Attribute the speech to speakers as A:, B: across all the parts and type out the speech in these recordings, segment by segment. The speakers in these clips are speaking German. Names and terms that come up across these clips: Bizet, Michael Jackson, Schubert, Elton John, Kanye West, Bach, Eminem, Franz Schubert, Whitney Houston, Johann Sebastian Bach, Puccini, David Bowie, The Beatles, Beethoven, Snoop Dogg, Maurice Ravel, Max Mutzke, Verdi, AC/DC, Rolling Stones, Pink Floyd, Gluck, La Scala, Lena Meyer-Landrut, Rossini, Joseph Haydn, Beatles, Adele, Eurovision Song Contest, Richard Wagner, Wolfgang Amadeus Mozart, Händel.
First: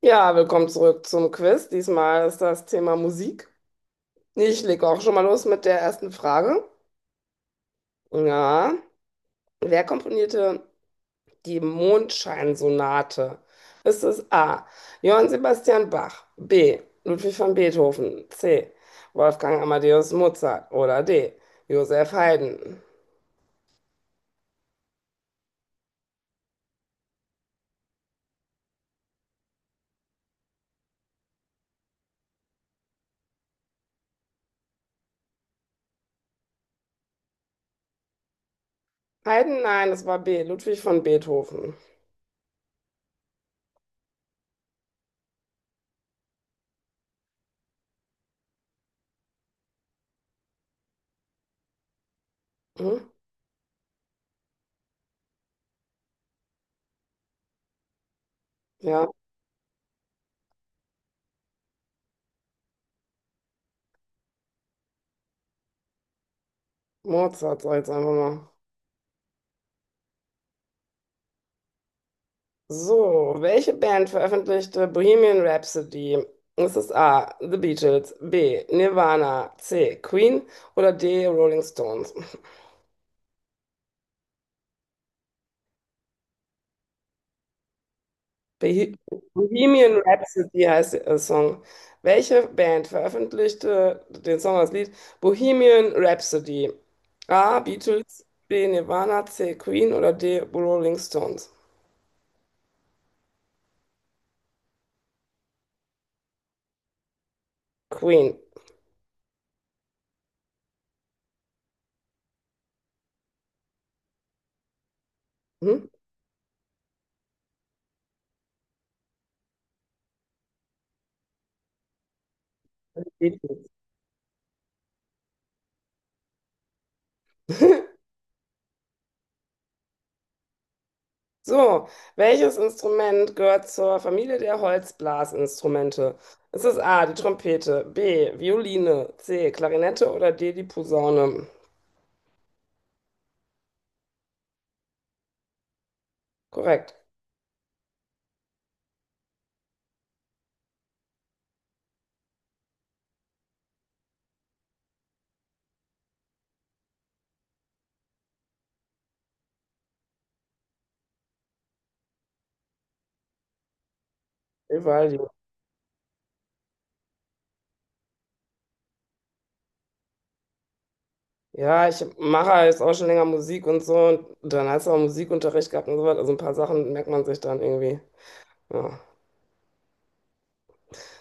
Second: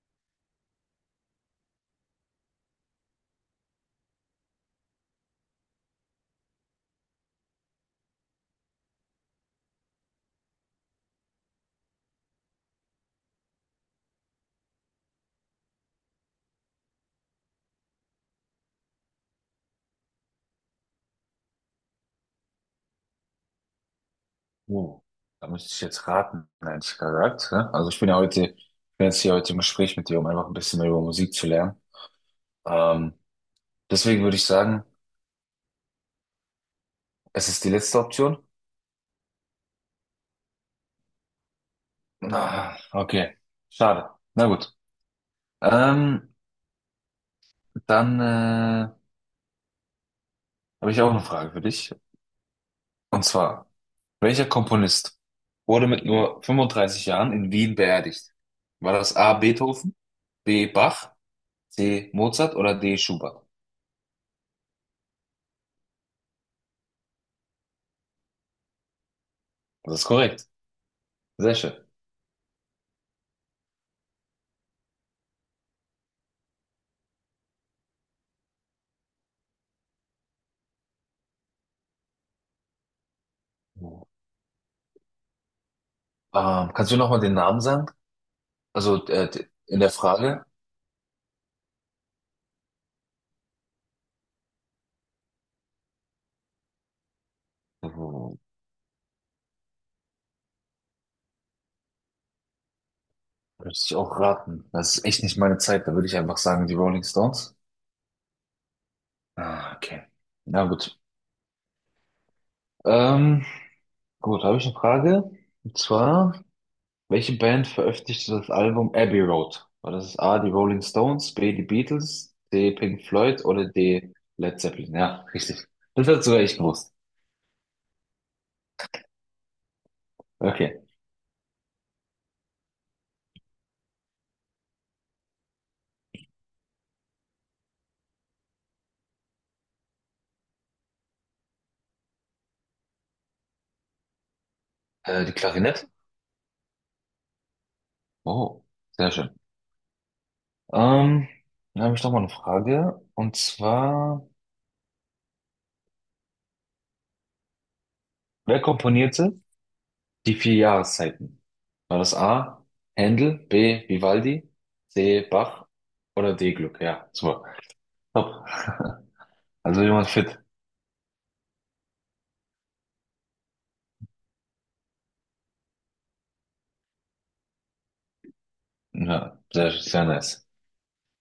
A: Ja, willkommen zurück zum Quiz. Diesmal ist das Thema Musik. Ich lege auch schon mal los mit der ersten Frage. Ja, wer komponierte die Mondscheinsonate? Ist es A. Johann Sebastian Bach, B. Ludwig van Beethoven, C. Wolfgang Amadeus Mozart oder D. Joseph Haydn?
B: Oh, da müsste ich jetzt raten, ehrlich gesagt, ne? Also ich bin ja heute, ich bin jetzt hier heute im Gespräch mit dir, um einfach ein bisschen mehr über Musik zu lernen. Ähm, Deswegen würde ich sagen, es ist die letzte Option.
A: Haydn, nein, es war B. Ludwig van Beethoven.
B: Ah, okay, schade. Na gut. Ähm, dann Habe ich auch eine Frage für dich.
A: Hm?
B: Und zwar, welcher Komponist wurde mit nur 35 Jahren in Wien beerdigt? War
A: Ja,
B: das A. Beethoven, B. Bach, C. Mozart oder D. Schubert?
A: Mozart, sag ich jetzt einfach mal.
B: Das ist korrekt. Sehr schön.
A: So, welche Band veröffentlichte Bohemian Rhapsody? Ist es A, The Beatles, B, Nirvana, C, Queen oder D, Rolling Stones?
B: Kannst du nochmal den Namen sagen?
A: Beh-
B: Also in der
A: Bohemian
B: Frage.
A: Rhapsody heißt der Song. Welche Band veröffentlichte den Song als Lied Bohemian Rhapsody? A, Beatles,
B: Oh,
A: B, Nirvana, C, Queen oder D, Rolling Stones?
B: würde ich auch raten. Das ist echt nicht meine Zeit. Da würde ich einfach sagen, die Rolling Stones.
A: Queen.
B: Ah, okay. Na gut. Ähm, gut, habe ich eine Frage.
A: Hm?
B: Und zwar, welche Band veröffentlichte das Album Abbey Road? War das A, die Rolling Stones, B, die Beatles, C, Pink Floyd oder
A: Beatles.
B: D, Led Zeppelin? Ja, richtig. Das hat du sogar echt gewusst. Okay.
A: So, welches Instrument gehört zur Familie der Holzblasinstrumente? Ist es A, die Trompete, B, Violine, C, Klarinette oder D, die Posaune?
B: Die Klarinette?
A: Korrekt.
B: Oh, sehr schön. Ähm, Dann habe ich noch mal eine Frage. Und zwar, wer komponierte die vier Jahreszeiten? War das A, Händel, B, Vivaldi,
A: Überall die.
B: C, Bach oder D, Gluck? Ja, super. Top. Also jemand fit.
A: Ja, ich mache jetzt auch schon länger Musik und so. Und dann hast du auch Musikunterricht gehabt und so was. Also ein paar Sachen merkt man sich dann irgendwie. Ja.
B: Ja, sehr, sehr nice.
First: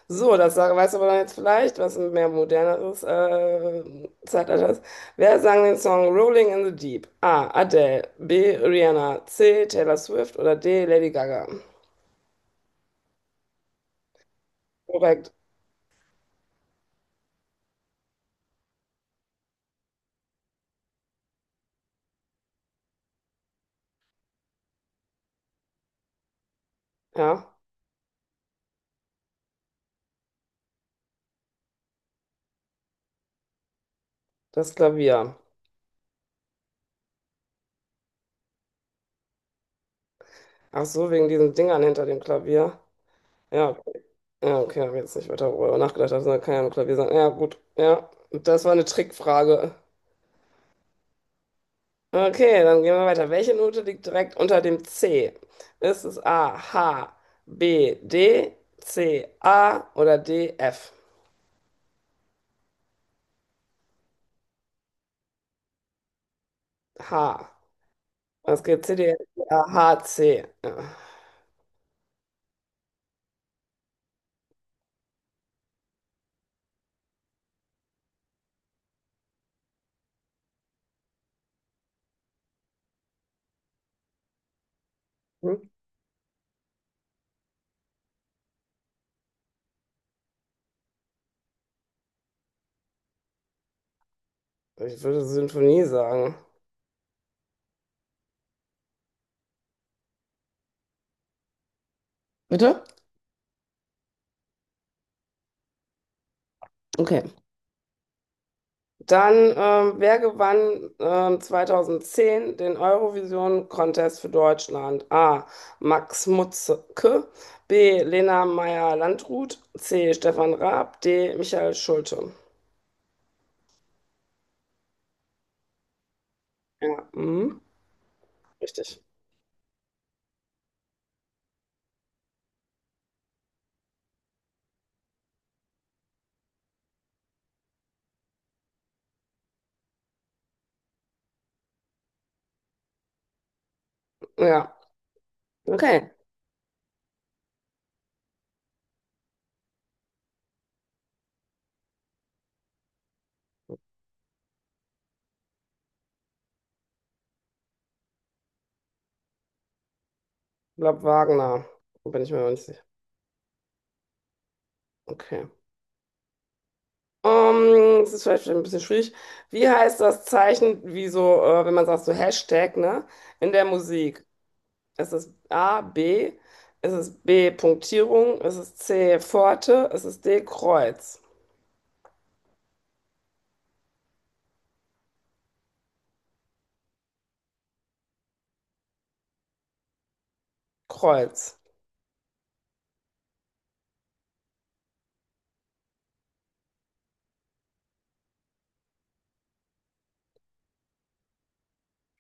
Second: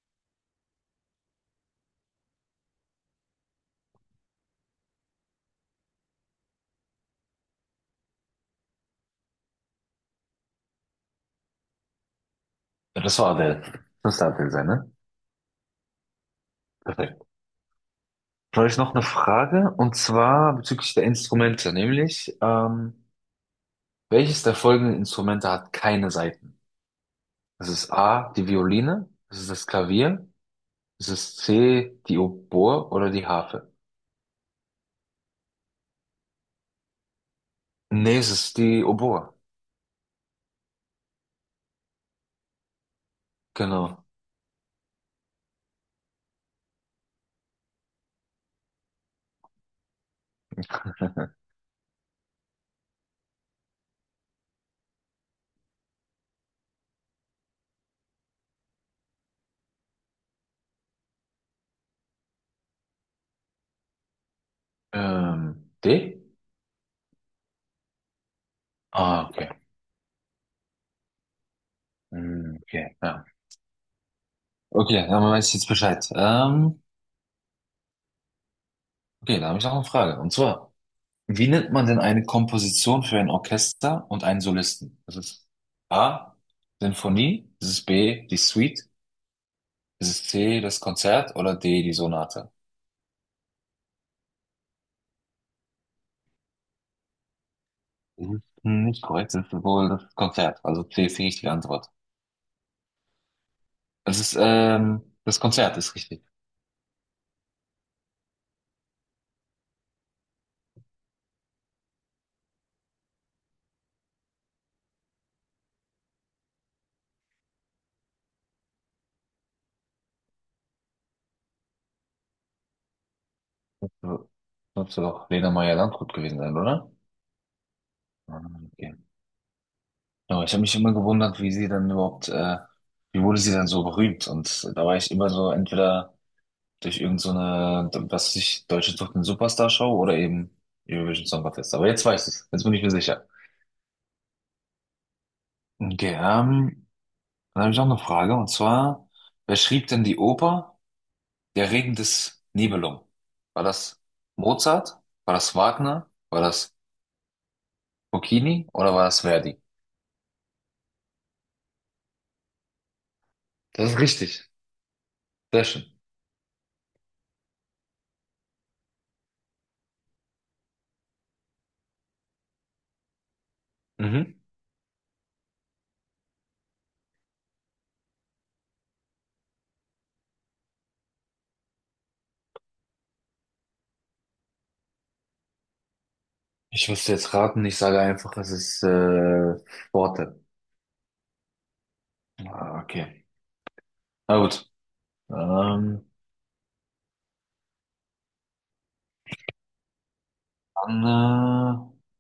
A: So, weißt aber dann jetzt vielleicht, was ein mehr moderneres Zeitalter ist. Wer sang den Song Rolling in the Deep? A. Adele, B. Rihanna, C. Taylor Swift oder D. Lady Gaga?
B: Ja, das war Adele. Das müsste Adele sein, ne?
A: Korrekt,
B: Perfekt. Dann habe ich noch eine Frage, und zwar bezüglich der Instrumente, nämlich, welches der folgenden Instrumente hat keine Saiten?
A: ja,
B: Das ist A, die Violine, das ist das Klavier. Ist es C, die Oboe oder die Harfe?
A: das Klavier.
B: Nee, es ist die Oboe.
A: Ach so, wegen diesen Dingern hinter dem Klavier. Ja,
B: Genau.
A: ja, okay, habe jetzt nicht weiter darüber nachgedacht, das kann ja nur Klavier sein. Ja, gut, ja, das war eine Trickfrage. Okay, dann gehen wir weiter. Welche Note liegt direkt unter dem C? Ist es A, H, B, D, C, A oder D, F?
B: D?
A: H. Was geht C, D, F,
B: Ah, okay.
A: A, H, C? Ja.
B: Hm, okay, ja. Okay, dann weiß ich jetzt Bescheid. Okay, da habe ich noch eine Frage. Und zwar, wie nennt man denn eine Komposition für ein Orchester und einen Solisten? Das ist
A: Hm?
B: A, Sinfonie, das ist B, die Suite, das ist C, das Konzert oder D, die Sonate?
A: Ich würde Sinfonie sagen.
B: Das ist nicht korrekt, das ist wohl das Konzert. Also C ist die richtige Antwort.
A: Bitte?
B: Das ist, das Konzert ist richtig.
A: Okay. Dann, wer gewann 2010 den Eurovision Contest für Deutschland? A. Max Mutzke, B. Lena Meyer-Landrut, C. Stefan Raab, D. Michael Schulte.
B: So, sollte doch Lena Meyer-Landrut gewesen sein, oder?
A: Ja, mhm.
B: Ah, okay.
A: Richtig.
B: Aber ich habe mich immer gewundert, wie sie dann überhaupt, wie wurde sie dann so berühmt? Und da war ich immer so entweder durch irgend so eine, was weiß ich, Deutsche Sucht den Superstar Show oder eben Eurovision Song Contest. Aber jetzt weiß ich's. Jetzt bin ich mir sicher.
A: Ja, okay.
B: Okay, dann habe ich noch eine Frage, und zwar, wer schrieb denn die Oper Der Regen des Nibelungen? War das Mozart? War das Wagner? War das Burkini oder war es Verdi?
A: Ich glaube Wagner. Bin ich mir noch nicht sicher.
B: Das ist richtig.
A: Okay.
B: Sehr schön.
A: Das ist vielleicht ein bisschen schwierig. Wie heißt das Zeichen, wie so, wenn man sagt, so Hashtag, ne? In der Musik.
B: Mhm.
A: Ist es A, B? Ist es B, Punktierung? Ist es C, Pforte? Ist es D, Kreuz?
B: Ich müsste jetzt raten, ich sage einfach, es ist Worte.
A: Kreuz.
B: Ah, okay. Na gut. Ähm, dann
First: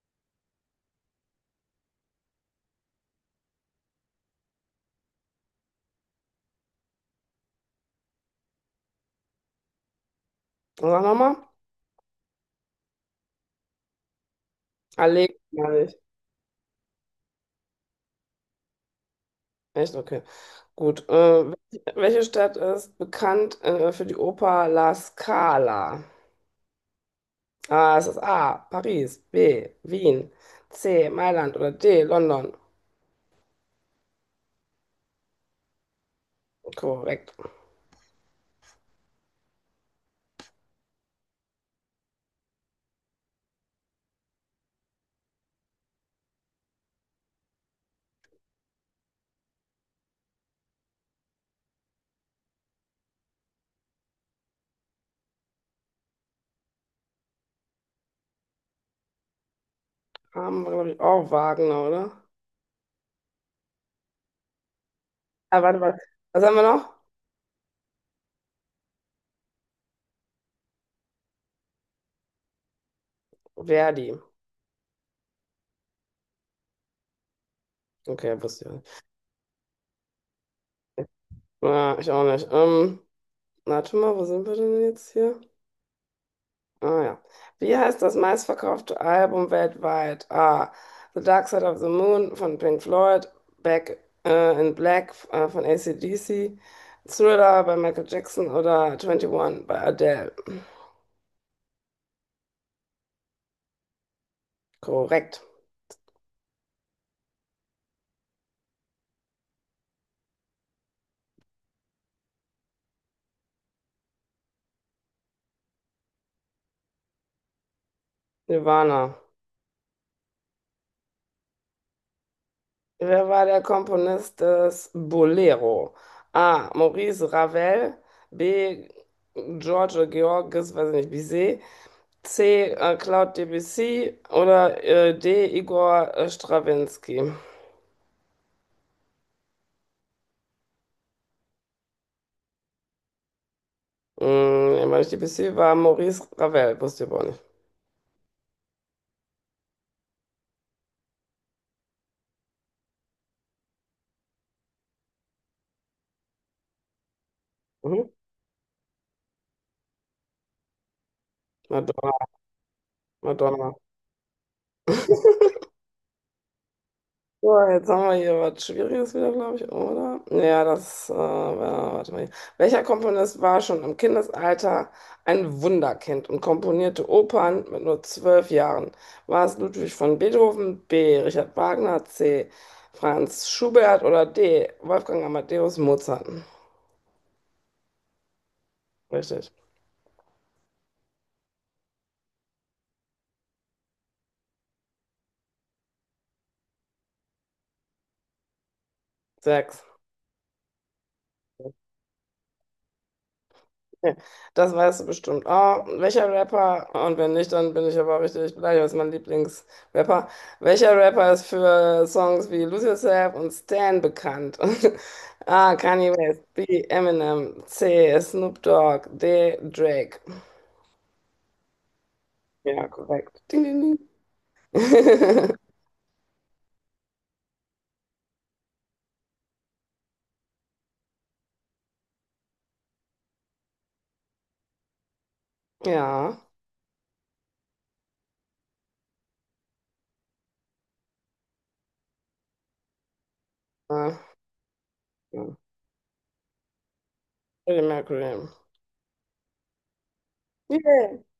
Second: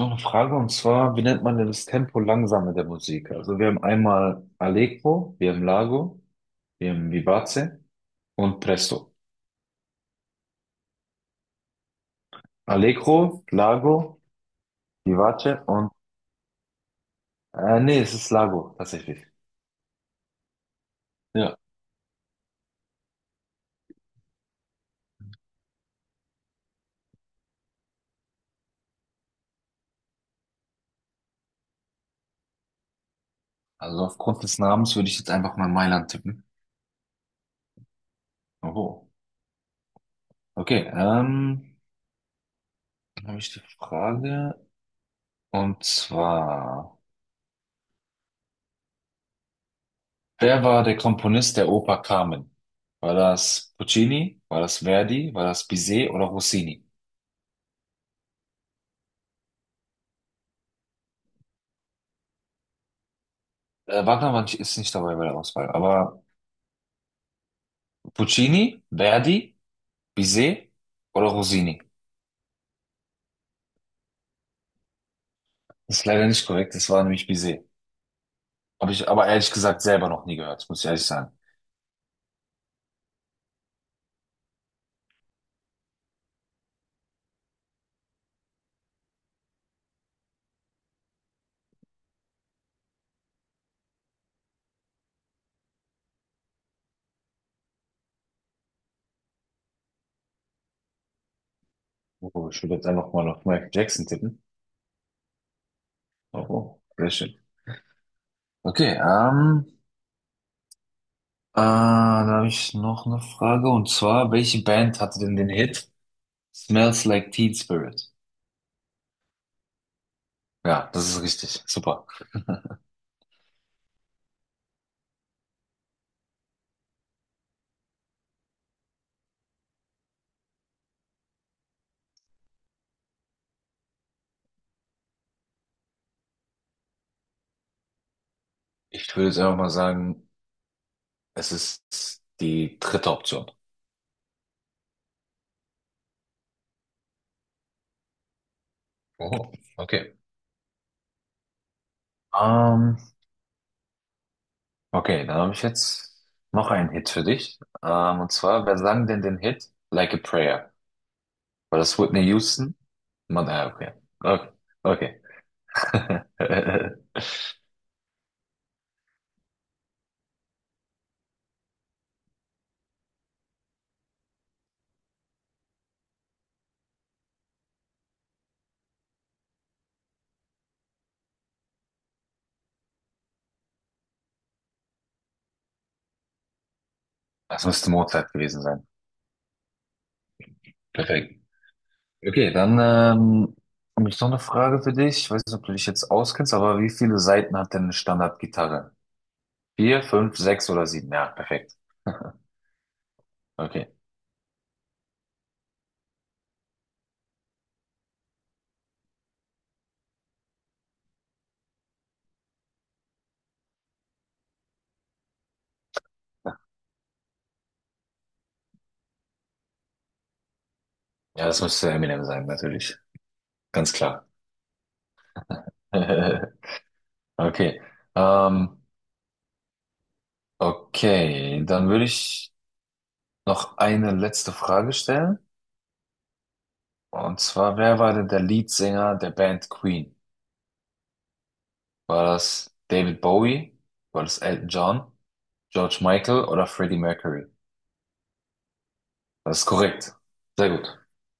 B: Noch eine Frage, und zwar, wie nennt man denn das Tempo langsame der Musik? Also wir haben einmal Allegro, wir haben Largo, wir haben Vivace und Presto.
A: Sag nochmal.
B: Allegro, Largo,
A: Allee,
B: Vivace
A: meine
B: und
A: ich.
B: nee, es ist Largo tatsächlich.
A: Echt? Okay. Gut.
B: Ja.
A: Welche Stadt ist bekannt, für die Oper La Scala? Ah, es ist A, Paris, B, Wien, C, Mailand oder D, London.
B: Also aufgrund des Namens würde ich jetzt einfach mal Mailand tippen.
A: Korrekt.
B: Oh. Okay, dann habe ich die Frage. Und zwar, wer war der Komponist der Oper Carmen? War das Puccini? War das Verdi? War das Bizet oder Rossini?
A: Haben wir, glaube ich, auch Wagner, oder?
B: Wagner war nicht, ist nicht dabei bei der
A: Ah,
B: Auswahl,
A: warte.
B: aber
A: Was haben wir noch?
B: Puccini, Verdi, Bizet oder Rossini?
A: Verdi.
B: Das ist leider nicht korrekt, das war nämlich Bizet.
A: Okay, wusste ich auch nicht.
B: Habe ich aber ehrlich gesagt selber noch nie gehört, muss ich ehrlich sagen.
A: Ja, ich auch nicht. Warte mal, wo sind wir denn jetzt hier? Ah ja. Wie heißt das meistverkaufte Album weltweit? A. The Dark Side of the Moon von Pink Floyd, Back in Black von AC/DC, Thriller bei Michael Jackson oder 21 bei Adele.
B: Oh, ich würde jetzt einfach mal auf Michael Jackson tippen.
A: Korrekt.
B: Oh, oh, sehr schön. Okay, ah, da habe ich noch eine Frage. Und zwar, welche Band hatte denn den Hit Smells Like Teen Spirit?
A: Silvana.
B: Ja, das ist richtig. Super.
A: Wer war der Komponist des Bolero? A. Maurice Ravel. B. George Georges, weiß ich nicht, Bizet. C. Claude Debussy. Oder D. Igor Strawinsky.
B: Ich würde jetzt einfach mal sagen, es ist die dritte Option.
A: Hm, ich meine, Debussy war Maurice Ravel, wusste ich aber auch nicht.
B: Oh, okay. Ähm, okay, dann habe ich jetzt noch einen Hit für dich.
A: Mhm.
B: Und zwar, wer sang denn den Hit Like a Prayer? War das
A: Madonna,
B: Whitney Houston? Mann, ah,
A: Madonna.
B: okay. Okay. Okay.
A: So, jetzt haben wir hier was Schwieriges wieder, glaube ich, oder? Ja, warte mal hier. Welcher Komponist war schon im Kindesalter ein Wunderkind und komponierte Opern mit nur 12 Jahren? War es Ludwig von Beethoven, B. Richard Wagner, C. Franz Schubert oder D. Wolfgang Amadeus Mozart?
B: Es müsste Mozart gewesen sein.
A: Richtig.
B: Perfekt. Okay, dann habe ich noch eine Frage für dich. Ich weiß nicht, ob du dich jetzt auskennst, aber wie viele Saiten hat denn eine Standardgitarre?
A: Sechs.
B: 4, 5, 6 oder 7? Ja, perfekt. Okay.
A: Nee, das weißt du bestimmt. Ah, welcher Rapper, und wenn nicht, dann bin ich aber richtig beleidigt, das ist mein Lieblingsrapper. Welcher Rapper ist für Songs wie Lose Yourself und Stan bekannt? A. Kanye West, B. Eminem, C. Snoop Dogg, D. Drake.
B: Ja, das müsste Eminem sein,
A: Ja,
B: natürlich.
A: korrekt. Ding, ding,
B: Ganz
A: ding.
B: klar. Okay. Ähm, okay, dann würde ich noch eine letzte Frage stellen.
A: Ja.
B: Und zwar, wer war denn der Leadsänger der Band Queen? War das David Bowie?
A: Ah,
B: War das Elton John?
A: ja.
B: George Michael oder Freddie Mercury?
A: Freddie Mercury.
B: Das ist korrekt. Sehr gut.
A: Yeah.